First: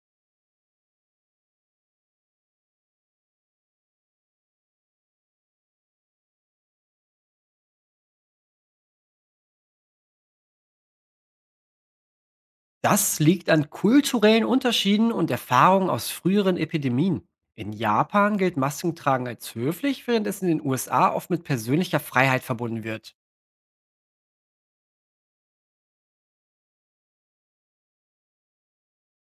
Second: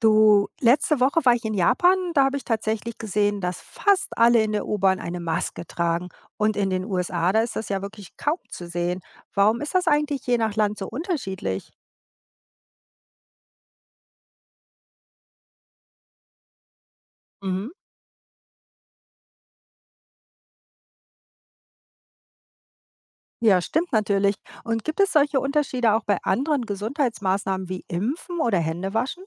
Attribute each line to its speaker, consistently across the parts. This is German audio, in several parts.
Speaker 1: Du, letzte Woche war ich in Japan, da habe ich tatsächlich gesehen, dass fast alle in der U-Bahn eine Maske tragen. Und in den USA, da ist das ja wirklich kaum zu sehen. Warum ist das eigentlich je nach Land so unterschiedlich?
Speaker 2: Das liegt an kulturellen Unterschieden und Erfahrungen aus früheren Epidemien.
Speaker 1: Mhm.
Speaker 2: In Japan gilt Maskentragen als höflich, während es in den USA oft mit persönlicher Freiheit verbunden wird.
Speaker 1: Ja, stimmt natürlich. Und gibt es solche Unterschiede auch bei anderen Gesundheitsmaßnahmen wie Impfen oder Händewaschen?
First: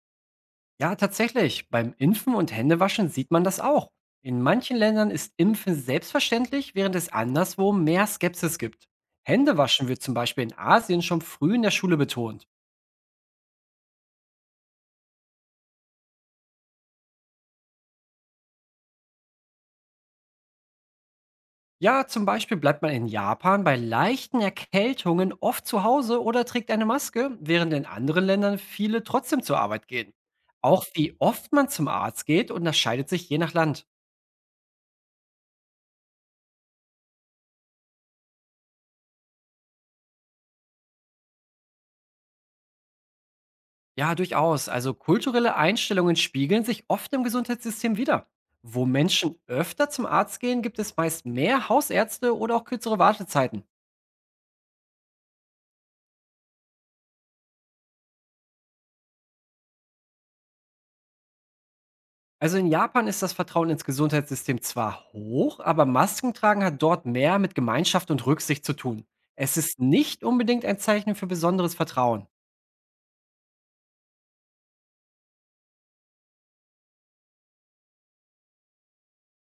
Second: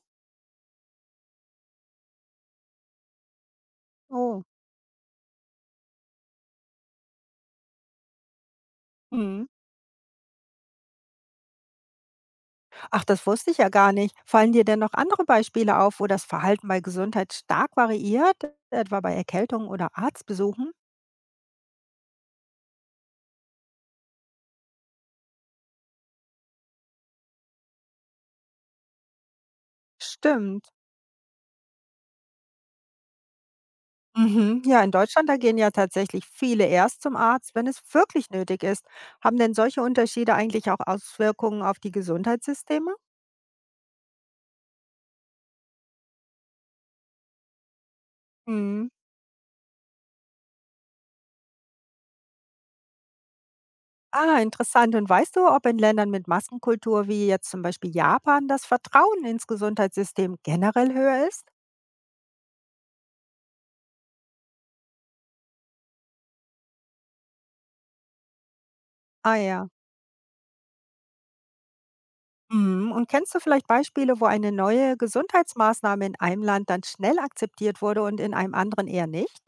Speaker 2: Ja, tatsächlich, beim Impfen und Händewaschen sieht man das auch. In
Speaker 1: Oh.
Speaker 2: manchen Ländern ist Impfen selbstverständlich, während es anderswo mehr Skepsis gibt.
Speaker 1: Mhm.
Speaker 2: Händewaschen wird zum Beispiel in Asien schon früh in der Schule betont.
Speaker 1: Ach, das wusste ich ja gar nicht. Fallen dir denn noch andere Beispiele auf, wo das Verhalten bei Gesundheit stark variiert, etwa bei Erkältungen oder Arztbesuchen?
Speaker 2: Ja, zum Beispiel bleibt man in Japan bei leichten Erkältungen oft zu Hause oder trägt eine Maske, während in anderen Ländern viele trotzdem zur Arbeit gehen.
Speaker 1: Stimmt.
Speaker 2: Auch wie oft man zum Arzt geht unterscheidet sich je nach Land.
Speaker 1: Mhm. Ja, in Deutschland, da gehen ja tatsächlich viele erst zum Arzt, wenn es wirklich nötig ist. Haben denn solche Unterschiede eigentlich auch Auswirkungen auf die Gesundheitssysteme?
Speaker 2: Ja, durchaus. Also kulturelle Einstellungen spiegeln sich oft im Gesundheitssystem wider. Wo
Speaker 1: Mhm.
Speaker 2: Menschen öfter zum Arzt gehen, gibt es meist mehr Hausärzte oder auch kürzere Wartezeiten.
Speaker 1: Ah, interessant. Und weißt du, ob in Ländern mit Maskenkultur wie jetzt zum Beispiel Japan das Vertrauen ins Gesundheitssystem generell höher ist?
Speaker 2: Also in Japan ist das Vertrauen ins Gesundheitssystem zwar hoch, aber Maskentragen hat dort mehr mit Gemeinschaft und Rücksicht zu tun.
Speaker 1: Ah
Speaker 2: Es
Speaker 1: ja.
Speaker 2: ist nicht unbedingt ein Zeichen für besonderes Vertrauen.
Speaker 1: Mhm. Und kennst du vielleicht Beispiele, wo eine neue Gesundheitsmaßnahme in einem Land dann schnell akzeptiert wurde und in einem anderen eher nicht?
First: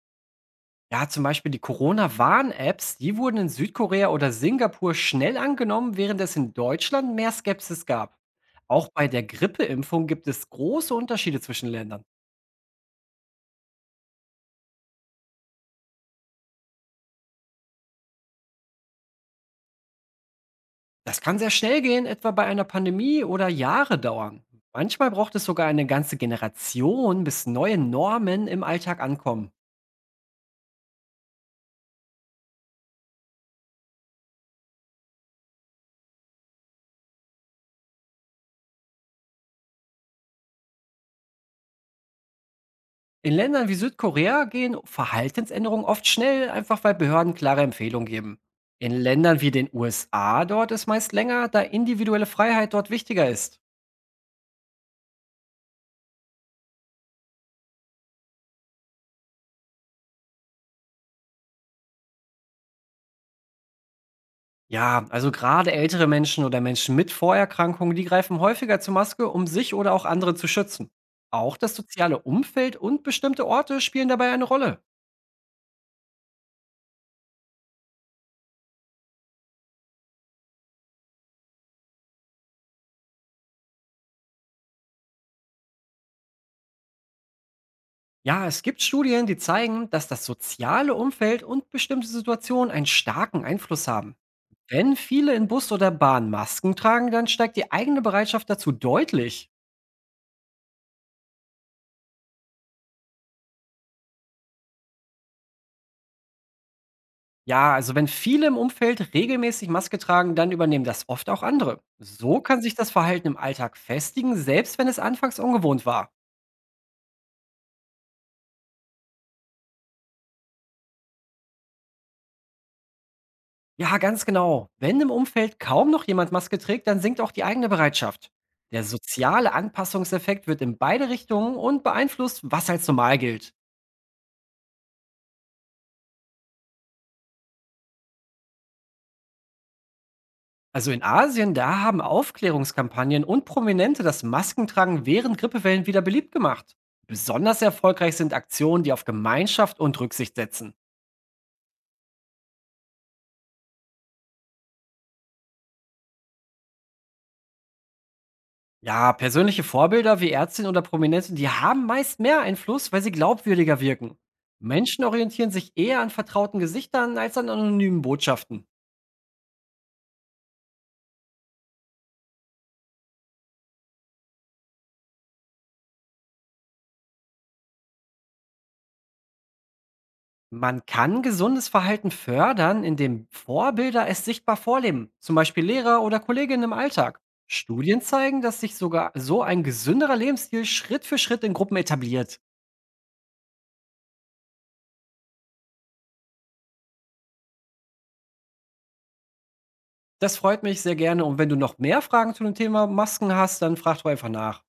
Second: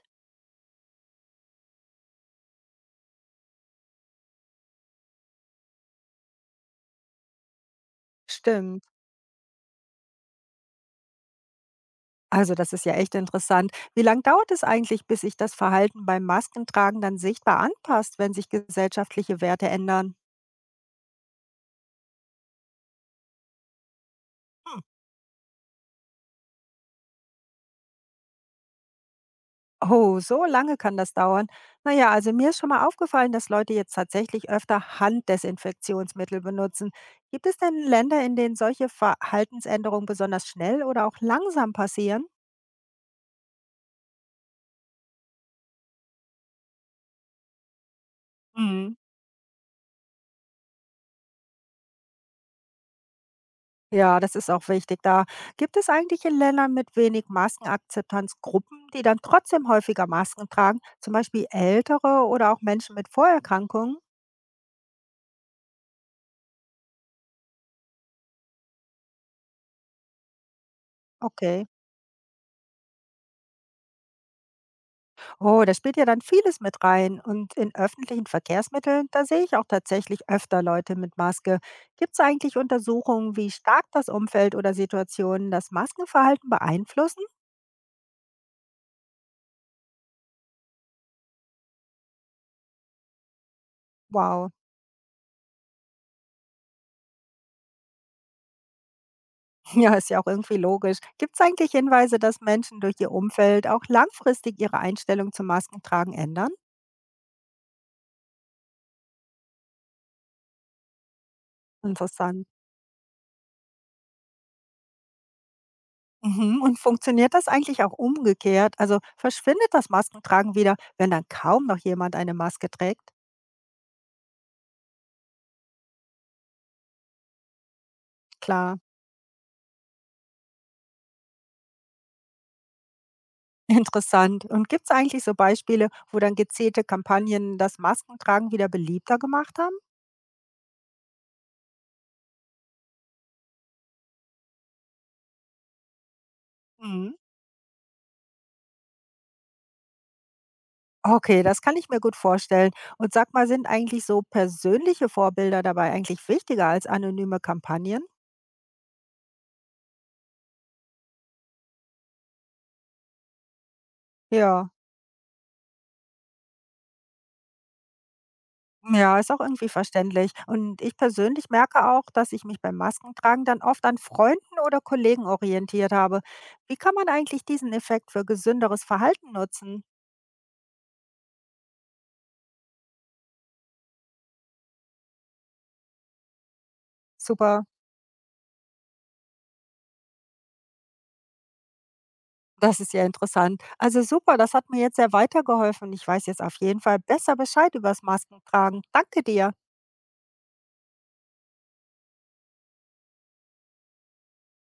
Speaker 2: Ja, zum Beispiel die Corona-Warn-Apps, die wurden in Südkorea oder Singapur schnell angenommen, während es in Deutschland mehr Skepsis gab.
Speaker 1: Stimmt.
Speaker 2: Auch bei der Grippeimpfung gibt es große Unterschiede zwischen Ländern.
Speaker 1: Also, das ist ja echt interessant. Wie lange dauert es eigentlich, bis sich das Verhalten beim Maskentragen dann sichtbar anpasst, wenn sich gesellschaftliche Werte ändern?
Speaker 2: Das kann sehr schnell gehen, etwa bei einer Pandemie oder Jahre dauern. Manchmal braucht es sogar eine ganze Generation, bis neue Normen im Alltag ankommen.
Speaker 1: Oh, so lange kann das dauern. Naja, also mir ist schon mal aufgefallen, dass Leute jetzt tatsächlich öfter Handdesinfektionsmittel benutzen. Gibt es denn Länder, in denen solche Verhaltensänderungen besonders schnell oder auch langsam passieren?
Speaker 2: In Ländern wie Südkorea gehen Verhaltensänderungen oft schnell, einfach weil Behörden klare Empfehlungen geben. In
Speaker 1: Mhm.
Speaker 2: Ländern wie den USA dort ist meist länger, da individuelle Freiheit dort wichtiger ist.
Speaker 1: Ja, das ist auch wichtig. Da gibt es eigentlich in Ländern mit wenig Maskenakzeptanz Gruppen, die dann trotzdem häufiger Masken tragen, zum Beispiel Ältere oder auch Menschen mit Vorerkrankungen.
Speaker 2: Ja, also gerade ältere Menschen oder Menschen mit Vorerkrankungen, die greifen häufiger zur Maske, um sich oder auch andere zu schützen. Auch
Speaker 1: Okay.
Speaker 2: das soziale Umfeld und bestimmte Orte spielen dabei eine Rolle.
Speaker 1: Oh, da spielt ja dann vieles mit rein. Und in öffentlichen Verkehrsmitteln, da sehe ich auch tatsächlich öfter Leute mit Maske. Gibt es eigentlich Untersuchungen, wie stark das Umfeld oder Situationen das Maskenverhalten beeinflussen?
Speaker 2: Ja, es gibt Studien, die zeigen, dass das soziale Umfeld und bestimmte Situationen einen starken Einfluss haben.
Speaker 1: Wow.
Speaker 2: Wenn viele in Bus oder Bahn Masken tragen, dann steigt die eigene Bereitschaft dazu deutlich.
Speaker 1: Ja, ist ja auch irgendwie logisch. Gibt es eigentlich Hinweise, dass Menschen durch ihr Umfeld auch langfristig ihre Einstellung zum Maskentragen ändern?
Speaker 2: Ja, also wenn viele im Umfeld regelmäßig Maske tragen, dann übernehmen das oft auch andere. So
Speaker 1: Interessant.
Speaker 2: kann sich das Verhalten im Alltag festigen, selbst wenn es anfangs ungewohnt war.
Speaker 1: Mhm. Und funktioniert das eigentlich auch umgekehrt? Also verschwindet das Maskentragen wieder, wenn dann kaum noch jemand eine Maske trägt?
Speaker 2: Ja, ganz genau. Wenn im Umfeld kaum noch jemand Maske trägt, dann sinkt auch die eigene Bereitschaft.
Speaker 1: Klar,
Speaker 2: Der soziale Anpassungseffekt wird in beide Richtungen und beeinflusst, was als normal gilt.
Speaker 1: interessant. Und gibt es eigentlich so Beispiele, wo dann gezielte Kampagnen das Maskentragen wieder beliebter gemacht haben?
Speaker 2: Also in Asien, da haben Aufklärungskampagnen und Prominente das Maskentragen während Grippewellen wieder beliebt gemacht.
Speaker 1: Mhm.
Speaker 2: Besonders erfolgreich sind Aktionen, die auf Gemeinschaft und Rücksicht setzen.
Speaker 1: Okay, das kann ich mir gut vorstellen. Und sag mal, sind eigentlich so persönliche Vorbilder dabei eigentlich wichtiger als anonyme Kampagnen?
Speaker 2: Ja, persönliche Vorbilder wie Ärztinnen oder Prominente, die haben meist mehr Einfluss, weil sie glaubwürdiger wirken.
Speaker 1: Ja,
Speaker 2: Menschen orientieren sich eher an vertrauten Gesichtern als an anonymen Botschaften.
Speaker 1: ja, ist auch irgendwie verständlich. Und ich persönlich merke auch, dass ich mich beim Maskentragen dann oft an Freunden oder Kollegen orientiert habe. Wie kann man eigentlich diesen Effekt für gesünderes Verhalten nutzen?
Speaker 2: Man kann gesundes Verhalten fördern, indem Vorbilder es sichtbar vorleben, zum Beispiel Lehrer oder Kolleginnen im Alltag.
Speaker 1: Super,
Speaker 2: Studien zeigen, dass sich sogar so ein gesünderer Lebensstil Schritt für Schritt in Gruppen etabliert.
Speaker 1: das ist ja interessant. Also super, das hat mir jetzt sehr weitergeholfen. Ich weiß jetzt auf jeden Fall besser Bescheid übers Maskentragen. Danke dir.
Speaker 2: Das freut mich sehr gerne und wenn du noch mehr Fragen zu dem Thema Masken hast, dann frag doch einfach nach.